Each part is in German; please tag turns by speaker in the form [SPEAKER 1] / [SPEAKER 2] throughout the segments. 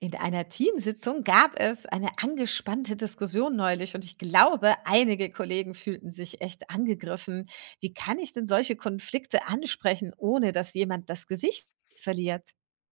[SPEAKER 1] In einer Teamsitzung gab es eine angespannte Diskussion neulich und ich glaube, einige Kollegen fühlten sich echt angegriffen. Wie kann ich denn solche Konflikte ansprechen, ohne dass jemand das Gesicht verliert?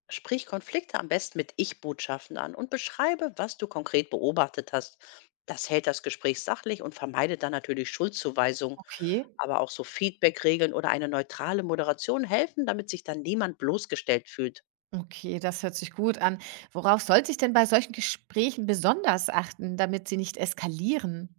[SPEAKER 2] Sprich Konflikte am besten mit Ich-Botschaften an und beschreibe, was du konkret beobachtet hast. Das hält das Gespräch sachlich und vermeidet dann natürlich Schuldzuweisungen.
[SPEAKER 1] Okay,
[SPEAKER 2] Aber auch so Feedback-Regeln oder eine neutrale Moderation helfen, damit sich dann niemand bloßgestellt fühlt.
[SPEAKER 1] okay, das hört sich gut an. Worauf sollte ich denn bei solchen Gesprächen besonders achten, damit sie nicht eskalieren?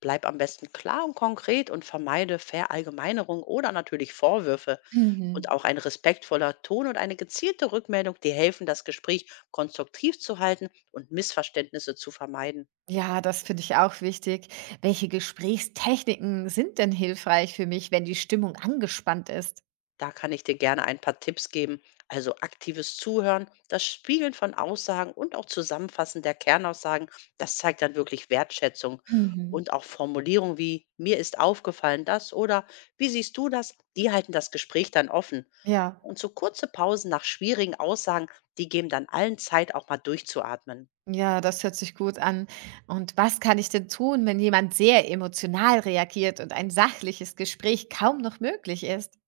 [SPEAKER 2] Bleib am besten klar und konkret und vermeide Verallgemeinerung oder natürlich Vorwürfe.
[SPEAKER 1] Mhm.
[SPEAKER 2] Und auch ein respektvoller Ton und eine gezielte Rückmeldung, die helfen, das Gespräch konstruktiv zu halten und Missverständnisse zu vermeiden.
[SPEAKER 1] Ja, das finde ich auch wichtig. Welche Gesprächstechniken sind denn hilfreich für mich, wenn die Stimmung angespannt ist?
[SPEAKER 2] Da kann ich dir gerne ein paar Tipps geben. Also aktives Zuhören, das Spiegeln von Aussagen und auch Zusammenfassen der Kernaussagen, das zeigt dann wirklich Wertschätzung.
[SPEAKER 1] Mhm.
[SPEAKER 2] Und auch Formulierungen wie mir ist aufgefallen das oder wie siehst du das, die halten das Gespräch dann offen.
[SPEAKER 1] Ja.
[SPEAKER 2] Und so kurze Pausen nach schwierigen Aussagen, die geben dann allen Zeit, auch mal durchzuatmen.
[SPEAKER 1] Ja, das hört sich gut an. Und was kann ich denn tun, wenn jemand sehr emotional reagiert und ein sachliches Gespräch kaum noch möglich ist?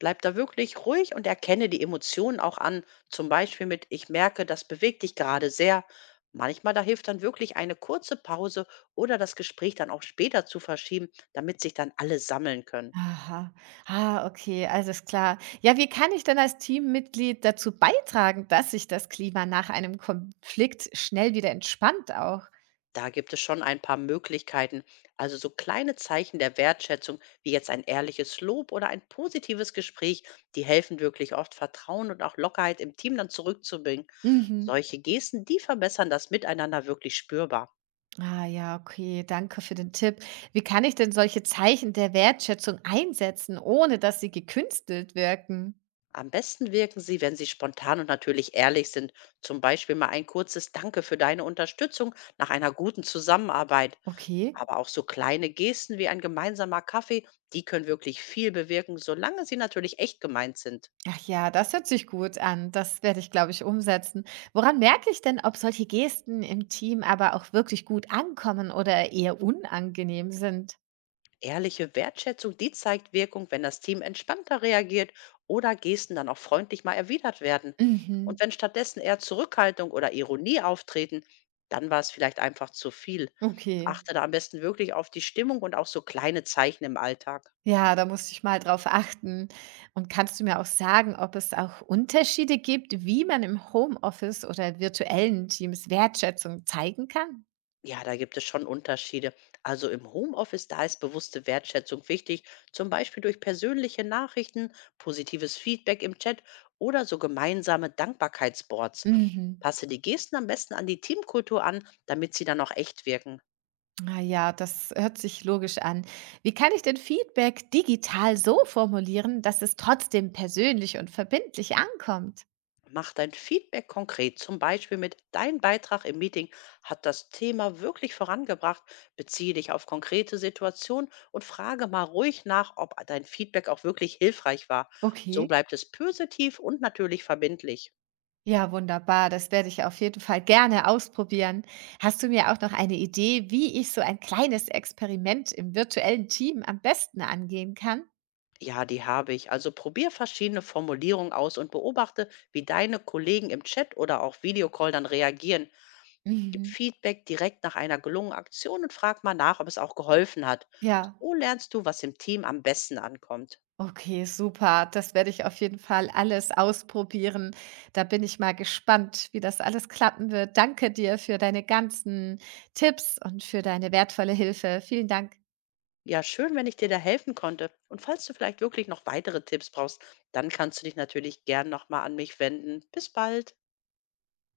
[SPEAKER 2] Bleib da wirklich ruhig und erkenne die Emotionen auch an. Zum Beispiel mit, ich merke, das bewegt dich gerade sehr. Manchmal da hilft dann wirklich eine kurze Pause oder das Gespräch dann auch später zu verschieben, damit sich dann alle sammeln können.
[SPEAKER 1] Aha, ah, okay, alles klar. Ja, wie kann ich denn als Teammitglied dazu beitragen, dass sich das Klima nach einem Konflikt schnell wieder entspannt auch?
[SPEAKER 2] Da gibt es schon ein paar Möglichkeiten. Also so kleine Zeichen der Wertschätzung, wie jetzt ein ehrliches Lob oder ein positives Gespräch, die helfen wirklich oft, Vertrauen und auch Lockerheit im Team dann zurückzubringen.
[SPEAKER 1] Mhm.
[SPEAKER 2] Solche Gesten, die verbessern das Miteinander wirklich spürbar.
[SPEAKER 1] Ah ja, okay, danke für den Tipp. Wie kann ich denn solche Zeichen der Wertschätzung einsetzen, ohne dass sie gekünstelt wirken?
[SPEAKER 2] Am besten wirken sie, wenn sie spontan und natürlich ehrlich sind. Zum Beispiel mal ein kurzes Danke für deine Unterstützung nach einer guten Zusammenarbeit.
[SPEAKER 1] Okay.
[SPEAKER 2] Aber auch so kleine Gesten wie ein gemeinsamer Kaffee, die können wirklich viel bewirken, solange sie natürlich echt gemeint sind.
[SPEAKER 1] Ach ja, das hört sich gut an. Das werde ich, glaube ich, umsetzen. Woran merke ich denn, ob solche Gesten im Team aber auch wirklich gut ankommen oder eher unangenehm sind?
[SPEAKER 2] Ehrliche Wertschätzung, die zeigt Wirkung, wenn das Team entspannter reagiert oder Gesten dann auch freundlich mal erwidert werden.
[SPEAKER 1] Mhm.
[SPEAKER 2] Und wenn stattdessen eher Zurückhaltung oder Ironie auftreten, dann war es vielleicht einfach zu viel.
[SPEAKER 1] Okay.
[SPEAKER 2] Achte da am besten wirklich auf die Stimmung und auch so kleine Zeichen im Alltag.
[SPEAKER 1] Ja, da muss ich mal drauf achten. Und kannst du mir auch sagen, ob es auch Unterschiede gibt, wie man im Homeoffice oder virtuellen Teams Wertschätzung zeigen kann?
[SPEAKER 2] Ja, da gibt es schon Unterschiede. Also im Homeoffice, da ist bewusste Wertschätzung wichtig, zum Beispiel durch persönliche Nachrichten, positives Feedback im Chat oder so gemeinsame Dankbarkeitsboards.
[SPEAKER 1] Mhm.
[SPEAKER 2] Passe die Gesten am besten an die Teamkultur an, damit sie dann auch echt wirken.
[SPEAKER 1] Ah ja, das hört sich logisch an. Wie kann ich denn Feedback digital so formulieren, dass es trotzdem persönlich und verbindlich ankommt?
[SPEAKER 2] Mach dein Feedback konkret, zum Beispiel mit Dein Beitrag im Meeting hat das Thema wirklich vorangebracht. Beziehe dich auf konkrete Situationen und frage mal ruhig nach, ob dein Feedback auch wirklich hilfreich war. So
[SPEAKER 1] Okay.
[SPEAKER 2] bleibt es positiv und natürlich verbindlich.
[SPEAKER 1] Ja, wunderbar. Das werde ich auf jeden Fall gerne ausprobieren. Hast du mir auch noch eine Idee, wie ich so ein kleines Experiment im virtuellen Team am besten angehen kann?
[SPEAKER 2] Ja, die habe ich. Also probier verschiedene Formulierungen aus und beobachte, wie deine Kollegen im Chat oder auch Videocall dann reagieren. Gib
[SPEAKER 1] Mhm.
[SPEAKER 2] Feedback direkt nach einer gelungenen Aktion und frag mal nach, ob es auch geholfen hat.
[SPEAKER 1] Ja,
[SPEAKER 2] So lernst du, was im Team am besten ankommt.
[SPEAKER 1] okay, super. Das werde ich auf jeden Fall alles ausprobieren. Da bin ich mal gespannt, wie das alles klappen wird. Danke dir für deine ganzen Tipps und für deine wertvolle Hilfe. Vielen Dank.
[SPEAKER 2] Ja, schön, wenn ich dir da helfen konnte. Und falls du vielleicht wirklich noch weitere Tipps brauchst, dann kannst du dich natürlich gern nochmal an mich wenden. Bis bald.